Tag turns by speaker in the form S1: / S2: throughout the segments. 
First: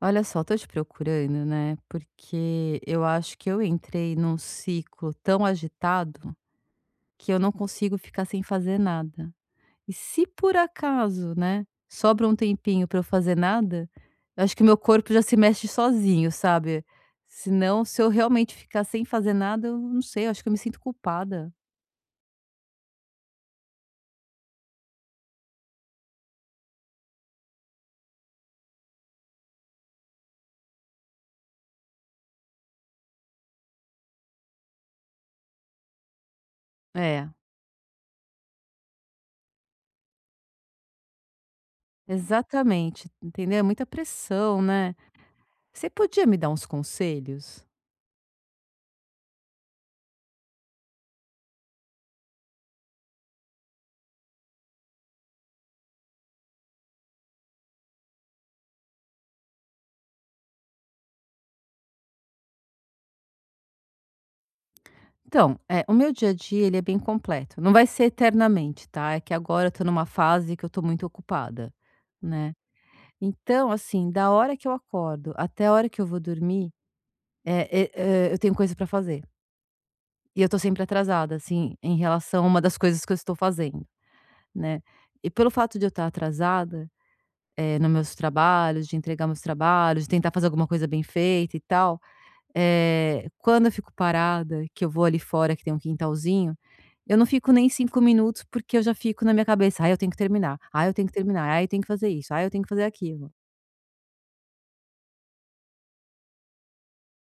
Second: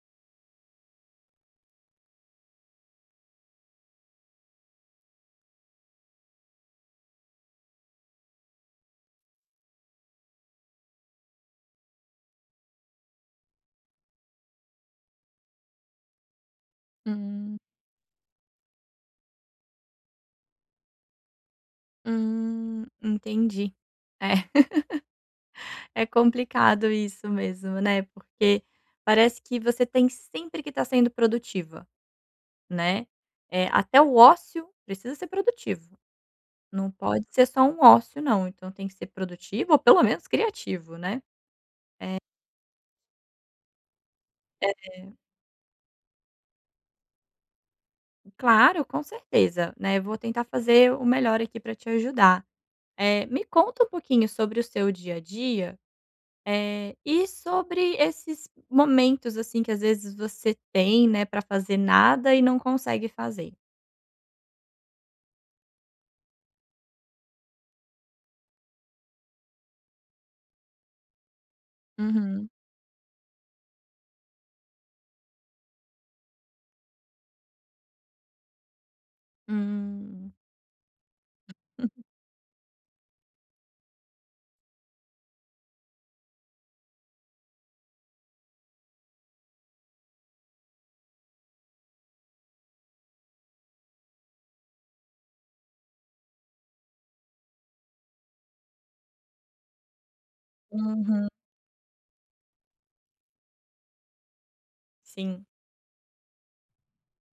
S1: Olha só, tô te procurando, né? Porque eu acho que eu entrei num ciclo tão agitado que eu não consigo ficar sem fazer nada. E se por acaso, né, sobra um tempinho pra eu fazer nada, eu acho que meu corpo já se mexe sozinho, sabe?
S2: Hum,
S1: Senão, se eu realmente ficar sem fazer nada, eu não sei, eu acho que eu me sinto culpada.
S2: entendi. É, é complicado isso mesmo, né, porque parece que você tem sempre que estar sendo produtiva, né, até o ócio precisa ser produtivo, não pode
S1: É,
S2: ser só um ócio não, então tem que ser produtivo ou pelo menos criativo, né.
S1: exatamente, entendeu? É muita pressão, né? Você podia me dar uns conselhos?
S2: Claro, com certeza, né, vou tentar fazer o melhor aqui para te ajudar. Me conta um pouquinho sobre o seu dia a dia. E sobre esses momentos, assim, que às vezes você tem, né, para fazer nada e não consegue fazer?
S1: Então, o meu dia a dia, ele é bem completo. Não vai ser eternamente, tá, é que agora eu tô numa fase que eu tô muito ocupada,
S2: Uhum.
S1: né. Então, assim, da hora que eu acordo até a hora que eu vou dormir, eu tenho coisa pra fazer.
S2: Hum.
S1: E eu tô sempre atrasada, assim, em relação a uma das coisas que eu estou fazendo, né. E pelo fato de eu estar atrasada, no meus trabalhos, de entregar meus trabalhos, de tentar fazer alguma coisa bem feita e tal, quando eu fico parada, que eu vou ali fora que tem um quintalzinho, eu não fico nem 5 minutos, porque eu já fico na minha cabeça: "Ah, eu tenho que terminar. Ah, eu tenho que
S2: Uhum.
S1: terminar. Ah, eu tenho que fazer isso. Ah, eu tenho que fazer aquilo".
S2: Sim,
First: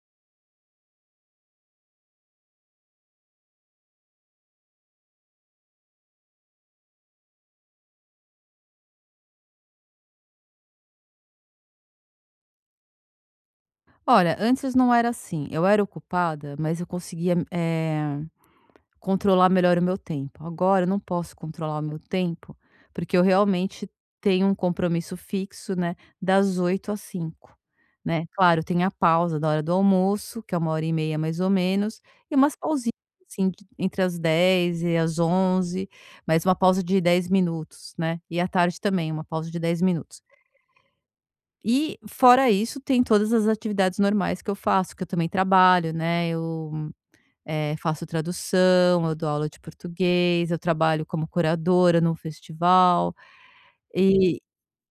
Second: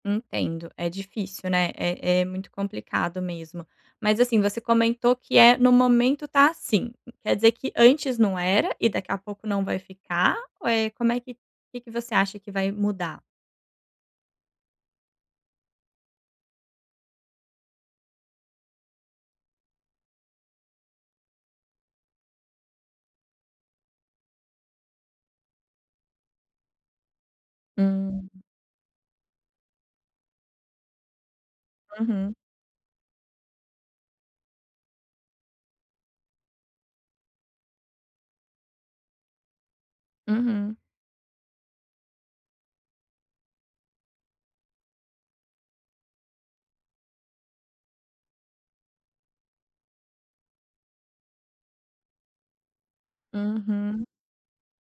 S2: entendo. É difícil, né, é muito complicado mesmo. Mas, assim, você comentou que é no momento tá assim. Quer dizer que antes não era e daqui a pouco não vai ficar? Ou é como é que que você acha que vai mudar?
S1: Olha, antes não era assim. Eu era ocupada, mas eu conseguia, controlar melhor o meu tempo. Agora eu não posso controlar o meu tempo, porque eu realmente tenho um compromisso fixo, né, das 8 às 5, né.
S2: Hum,
S1: Claro, tem a pausa da hora do almoço, que é 1 hora e meia mais ou menos,
S2: uhum,
S1: e umas pausinhas, assim, de entre as 10 e as 11, h mas uma pausa de 10 minutos, né. E à tarde também, uma pausa de 10 minutos.
S2: uhum,
S1: E fora isso, tem todas as atividades normais que eu faço, que eu também trabalho, né, eu faço tradução, eu dou aula de português, eu trabalho como curadora num festival,
S2: uhum,
S1: e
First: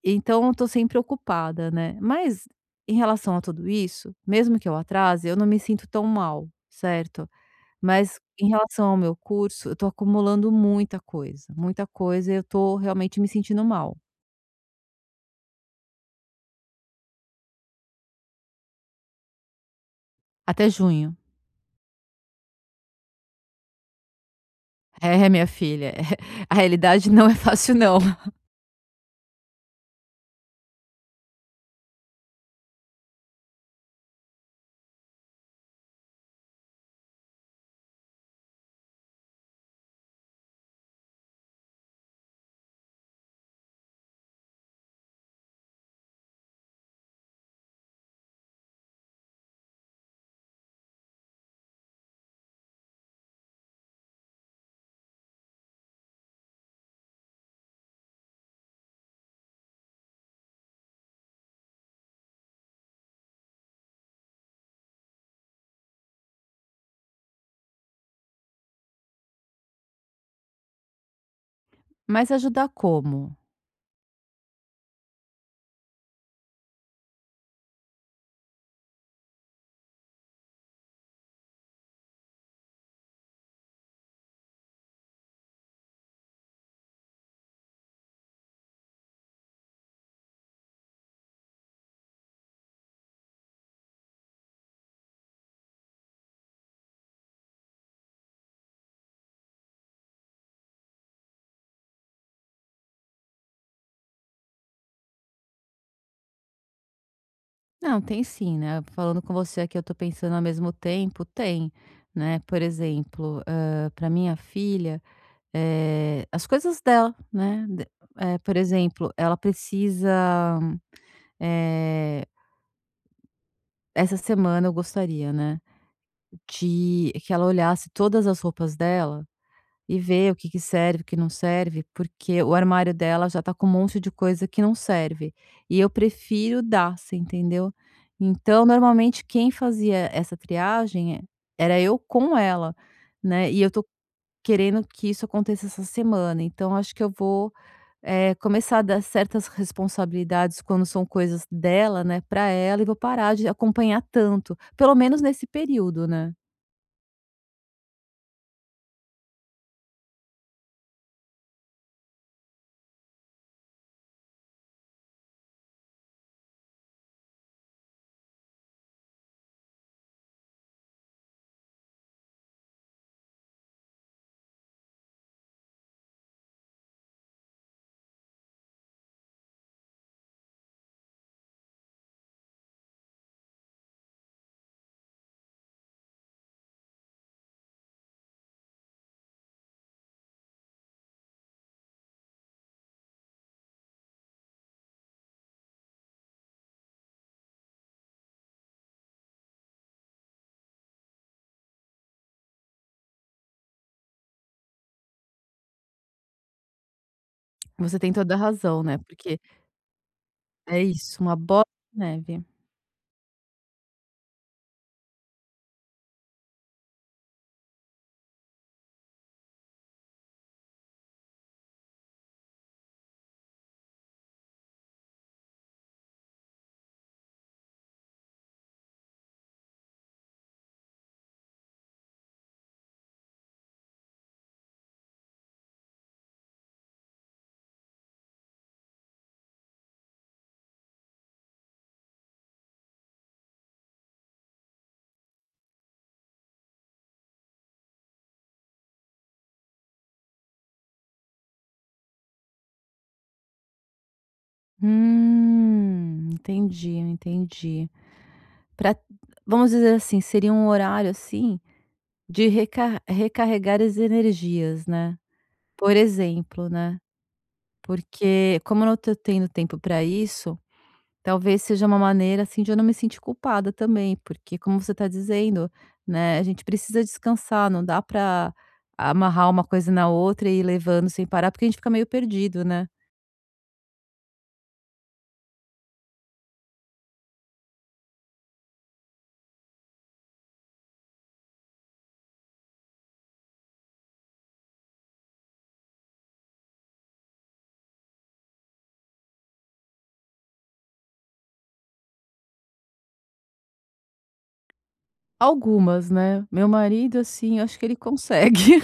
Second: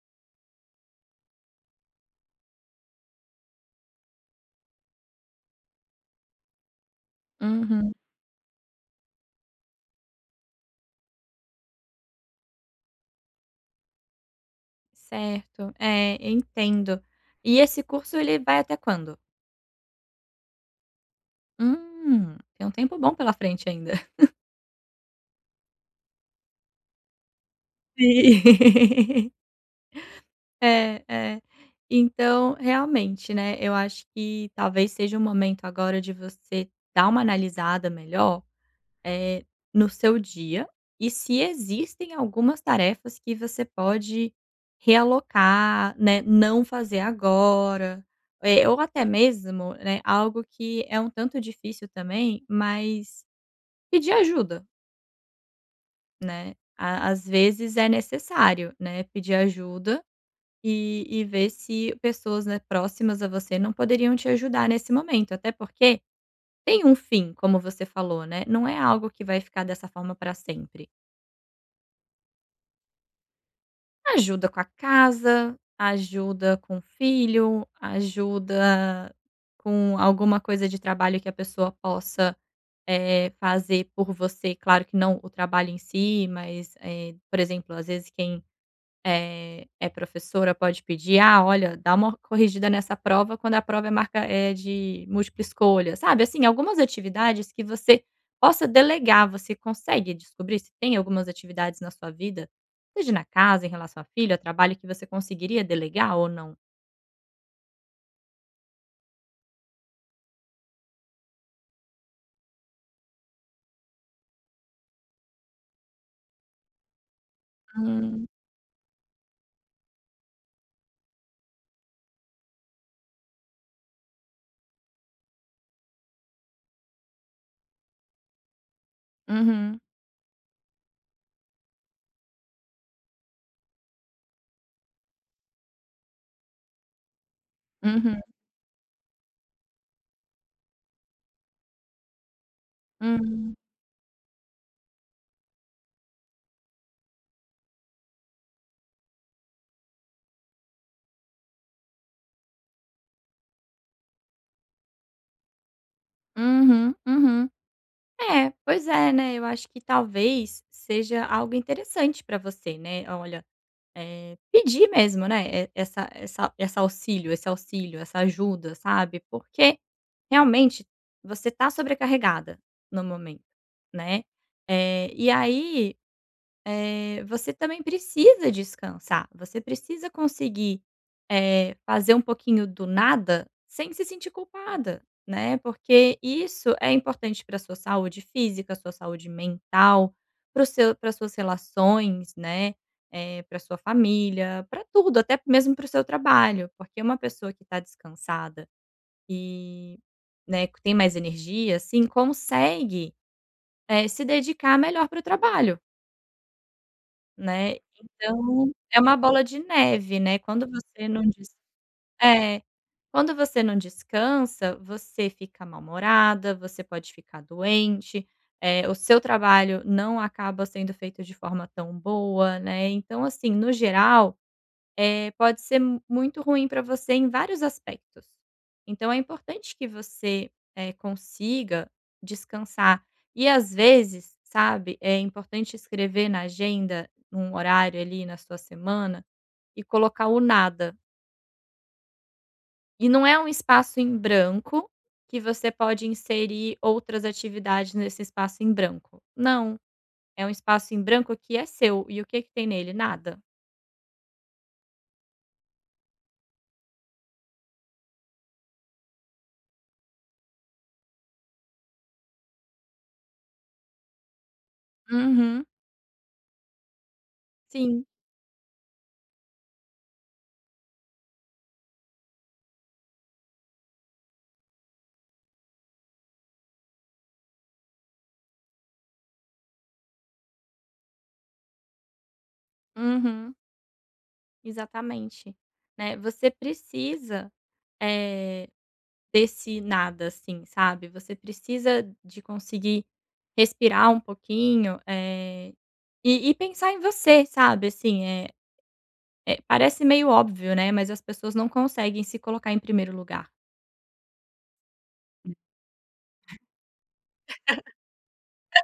S1: então estou sempre ocupada, né. Mas em relação a tudo isso, mesmo que eu atrase, eu não me sinto tão mal, certo.
S2: uhum,
S1: Mas em relação ao meu curso, eu estou acumulando muita coisa, e eu estou realmente me sentindo mal.
S2: certo, é, eu entendo. E esse curso ele vai até quando?
S1: Até junho.
S2: Tem um tempo bom pela frente ainda.
S1: É, minha filha, a realidade não é fácil não.
S2: Sim. É, é. Então, realmente, né, eu acho que talvez seja o momento agora de você dar uma analisada melhor, eh, no seu dia, e se existem algumas tarefas que você pode realocar, né, não fazer agora, ou até mesmo, né, algo que é um tanto difícil também, mas pedir ajuda, né? Às vezes é necessário, né, pedir ajuda e ver se pessoas, né, próximas a você não poderiam te ajudar nesse momento, até porque tem um fim, como você falou, né? Não é algo que vai ficar dessa forma para sempre.
S1: Mas ajudar como?
S2: Ajuda com a casa, ajuda com o filho, ajuda com alguma coisa de trabalho que a pessoa possa, fazer por você. Claro que não o trabalho em si, mas, por exemplo, às vezes quem é professora, pode pedir: "Ah, olha, dá uma corrigida nessa prova quando a prova é marca é de múltipla escolha", sabe, assim, algumas atividades que você possa delegar. Você consegue descobrir se tem algumas atividades na sua vida, seja na casa, em relação a filho, a trabalho, que você conseguiria delegar ou não?
S1: Não, tem sim, né. Falando com você aqui, eu tô pensando ao mesmo tempo, tem, né. Por exemplo, para minha filha, as coisas dela, né, d
S2: Hum.
S1: por exemplo, ela precisa, eh, essa semana eu gostaria, né, de que ela olhasse todas as roupas dela
S2: Uhum.
S1: e ver o que que serve, o que não serve, porque o armário dela já tá com um monte de coisa que não serve. E eu prefiro dar, você entendeu?
S2: Uhum.
S1: Então, normalmente quem fazia essa triagem era eu com ela, né,
S2: Hum.
S1: e eu tô querendo que isso aconteça essa semana, então acho que eu vou, começar a dar certas responsabilidades quando são coisas dela, né, para ela, e vou parar de acompanhar tanto, pelo menos nesse período, né.
S2: Uhum, uhum. É, pois é, né, eu acho que talvez seja algo interessante para você, né. Olha, pedir mesmo, né, e essa esse auxílio, essa ajuda, sabe, porque realmente você tá sobrecarregada no momento, né. E aí, você também precisa descansar, você precisa conseguir, fazer um pouquinho do nada sem se sentir culpada, né, porque isso é importante para sua saúde física, sua saúde mental, para o seu para suas relações, né, para sua família, para tudo, até mesmo para o seu trabalho, porque uma pessoa que está descansada e, né, que tem mais energia, assim, consegue, se dedicar melhor para o trabalho. Né,
S1: Você tem toda a
S2: então
S1: razão, né,
S2: é uma
S1: porque
S2: bola de neve, né, quando
S1: é
S2: você
S1: isso,
S2: não
S1: uma
S2: des,
S1: bola de neve.
S2: é, quando você não descansa, você fica mal-humorada, você pode ficar doente, o seu trabalho não acaba sendo feito de forma tão boa, né, então assim, no geral, pode ser mu muito ruim para você em vários aspectos. Então é importante que você, consiga descansar. E às vezes, sabe, é importante escrever na agenda, um horário ali na sua semana, e colocar o nada. E não é um espaço em branco, que você pode inserir outras atividades nesse espaço em branco. Não, é um espaço em branco que é seu. E o que que tem nele? Nada.
S1: Entendi, entendi. Para, vamos dizer assim, seria um horário, assim, de recarregar as energias, né,
S2: Uhum.
S1: por exemplo, né,
S2: Sim.
S1: porque como eu não tô tendo tempo para isso, talvez seja uma maneira, assim, de eu não me sentir culpada também, porque como você está dizendo, né, a gente precisa descansar, não dá para amarrar uma coisa na outra e ir levando sem parar, porque a gente fica meio perdido, né.
S2: Uhum. Exatamente, né, você precisa, eh, desse nada, assim, sabe, você precisa de conseguir respirar um pouquinho, e pensar em você, sabe, assim, parece meio óbvio, né, mas as pessoas não conseguem se colocar em primeiro lugar.
S1: Algumas, né, meu marido, assim, eu acho que ele consegue.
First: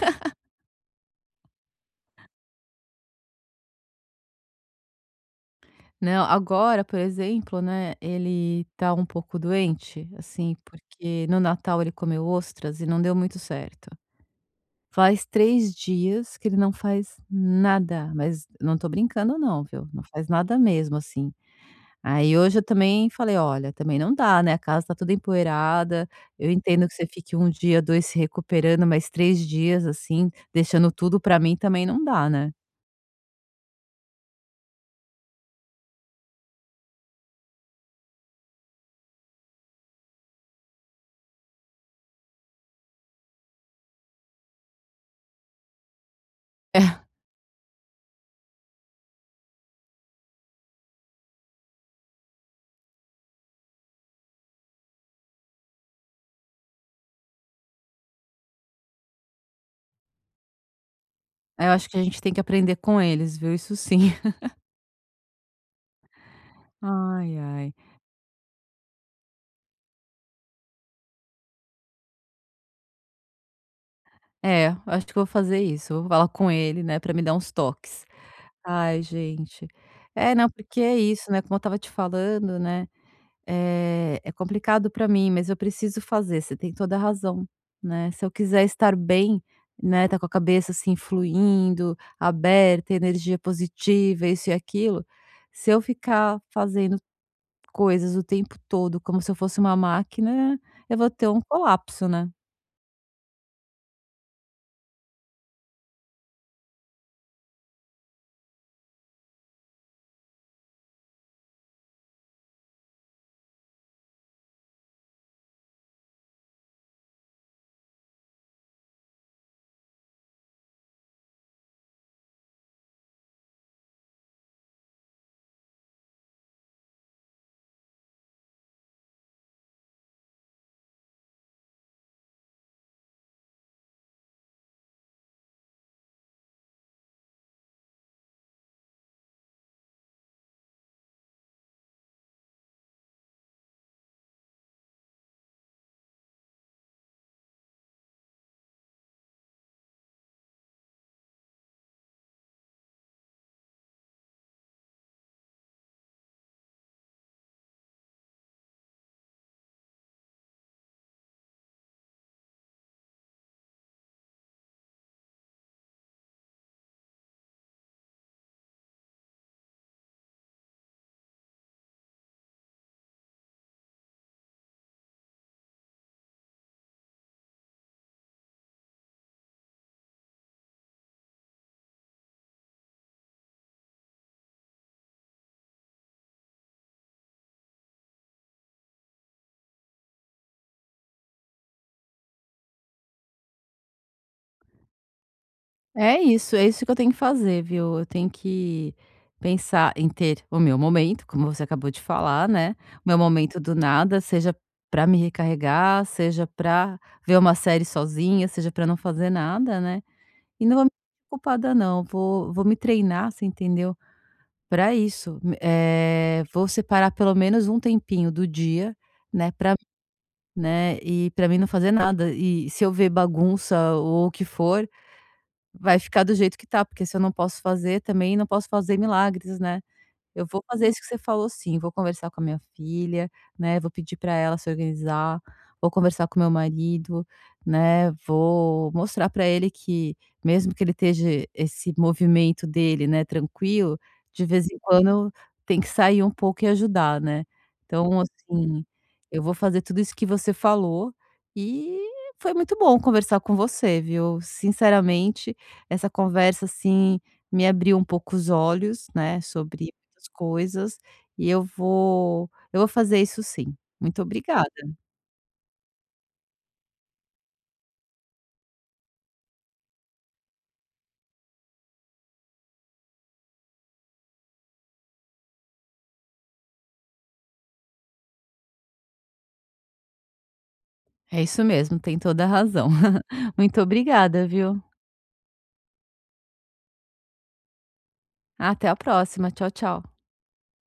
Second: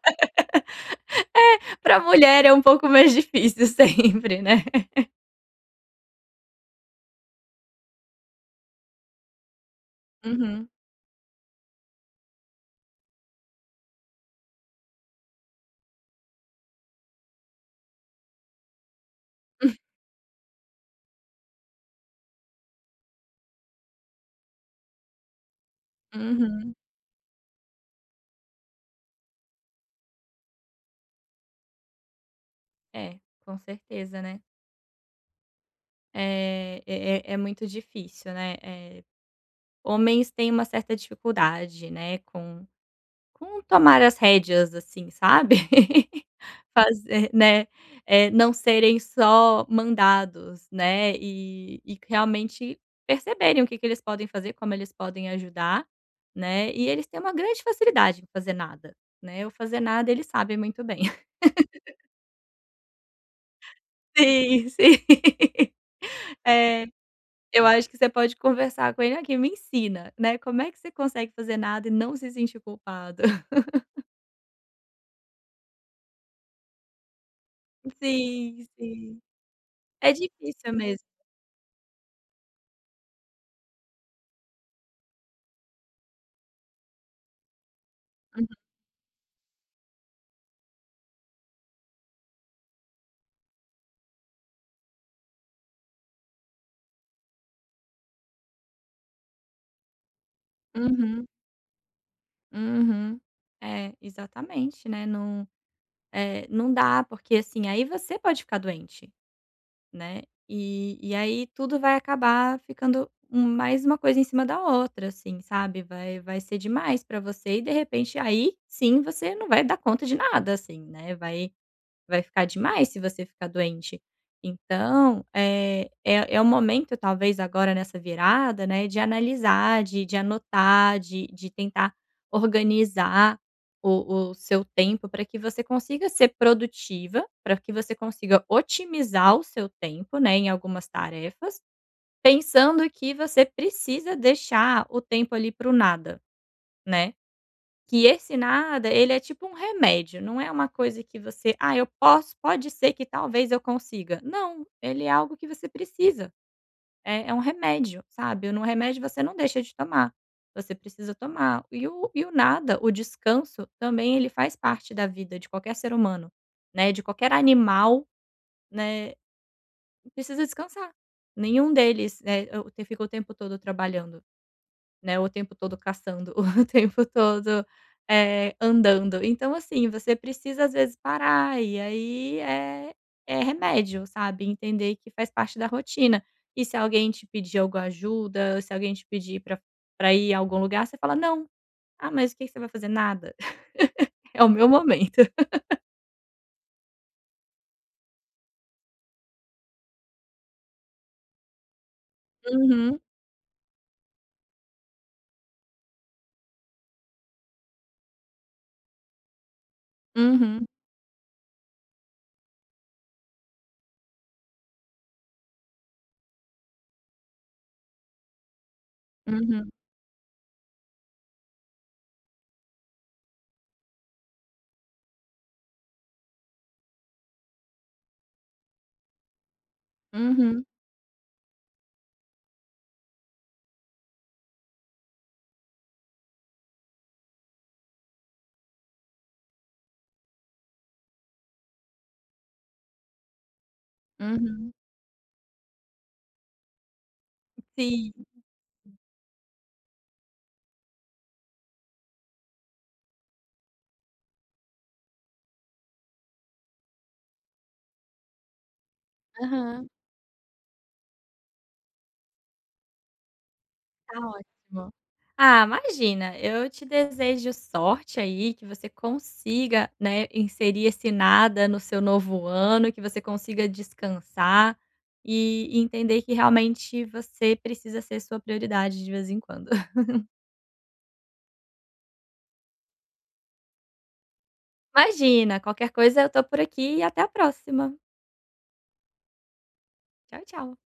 S2: Pra mulher é um pouco mais difícil sempre, né.
S1: Não, agora, por exemplo, né, ele tá um pouco doente, assim,
S2: Uhum,
S1: porque no Natal ele comeu ostras e não deu muito certo. Faz 3 dias que ele não faz nada, mas não tô brincando não, viu, não faz nada mesmo, assim. Aí hoje eu também falei: "Olha, também não dá, né, a casa tá toda empoeirada, eu
S2: uhum.
S1: entendo que você fique um dia, 2 se recuperando, mas 3 dias, assim, deixando tudo pra mim também não dá, né".
S2: É, com certeza, né. É muito difícil, né, eh. Homens têm uma certa dificuldade, né, com tomar as rédeas, assim, sabe. Fazer, né, não serem só mandados, né, e realmente perceberem o que que eles podem fazer, como eles podem ajudar, né, e eles têm uma grande facilidade em fazer nada, né, o fazer nada eles sabem muito bem.
S1: Eu acho que a gente tem que aprender com eles, viu, isso sim.
S2: Sim, sim. É,
S1: Ai,
S2: eu
S1: ai.
S2: acho que você pode conversar com ele: "Aqui, me ensina, né, como é que você consegue fazer nada e não se sentir culpado?"
S1: É, acho que eu vou fazer isso. Vou falar com ele, né, para me dar uns toques.
S2: Sim,
S1: Ai,
S2: sim.
S1: gente.
S2: É
S1: É, não,
S2: difícil
S1: porque é
S2: mesmo.
S1: isso, né, como eu estava te falando, né, é complicado para mim, mas eu preciso fazer, você tem toda a razão, né. Se eu quiser estar bem, né, tá com a cabeça, assim, fluindo, aberta, energia positiva, isso e aquilo, se eu ficar fazendo coisas o tempo todo como se eu fosse uma máquina, eu vou
S2: Uhum,
S1: ter um colapso, né.
S2: uhum. É, exatamente, né, não, não dá, porque, assim, aí você pode ficar doente, né, e aí tudo vai acabar ficando mais uma coisa em cima da outra, assim, sabe, vai ser demais pra você e, de repente, aí sim você não vai dar conta de nada, assim, né, vai vai ficar demais se você ficar doente. Então, é o momento talvez agora nessa virada, né, de analisar, de anotar, de tentar organizar o seu tempo para que você consiga ser produtiva, para que você consiga otimizar o seu tempo, né, em algumas tarefas, pensando que você precisa deixar o tempo ali para o nada, né. Que esse nada, ele é tipo um remédio, não é uma coisa que você: "Ah, eu posso pode ser que talvez eu consiga". Não, ele é algo que você precisa, é um remédio, sabe. No remédio você não deixa de tomar, você precisa tomar. E o nada, o descanso, também ele faz parte da vida de qualquer ser humano, né, de qualquer animal, né, precisa descansar. Nenhum deles, né, o fica o tempo todo trabalhando, né, o tempo todo caçando, o tempo todo, andando. Então assim, você precisa às vezes parar e aí é remédio, sabe, entender que faz parte da rotina. E se alguém te pedir alguma ajuda, se alguém te pedir pra ir a algum lugar, você fala: "Não". "Ah, mas o que que você vai fazer?". "Nada". "É o meu momento".
S1: É isso que eu tenho que fazer, viu. Eu tenho que pensar em ter o meu momento, como você acabou de falar, né,
S2: Uhum,
S1: o meu momento do nada, seja para me recarregar, seja para ver uma série sozinha, seja para não fazer nada, né. E
S2: uhum,
S1: não vou me sentir culpada não, vou me treinar, você entendeu, para isso. Vou separar pelo menos um tempinho do dia, né,
S2: uhum,
S1: para, né, e para mim não fazer nada. E se eu ver bagunça ou o que for, vai ficar do jeito que tá, porque se eu não posso fazer também não posso fazer milagres, né. Eu vou
S2: uhum,
S1: fazer isso que você falou sim, vou conversar com a minha filha, né, vou pedir para ela se organizar, vou conversar com meu marido, né, vou mostrar para ele que mesmo que ele esteja esse movimento dele, né, tranquilo, de vez
S2: uhum.
S1: em quando tem que sair um pouco e ajudar, né.
S2: Sim,
S1: Então, assim, eu vou fazer tudo isso que você falou e foi muito bom conversar com você, viu. Sinceramente, essa conversa, assim, me abriu um pouco os olhos, né,
S2: aham.
S1: sobre muitas coisas, e eu vou fazer isso sim.
S2: Tá
S1: Muito obrigada.
S2: ótimo. Ah, imagina, eu te desejo sorte aí, que você consiga, né, inserir esse nada no seu novo ano, que você consiga descansar e entender que realmente você precisa ser sua prioridade de vez em quando.
S1: É isso mesmo, tem toda a razão. Muito obrigada, viu.
S2: Imagina, qualquer coisa eu tô por aqui e até a próxima.
S1: Até a próxima. Tchau, tchau.
S2: Tchau, tchau.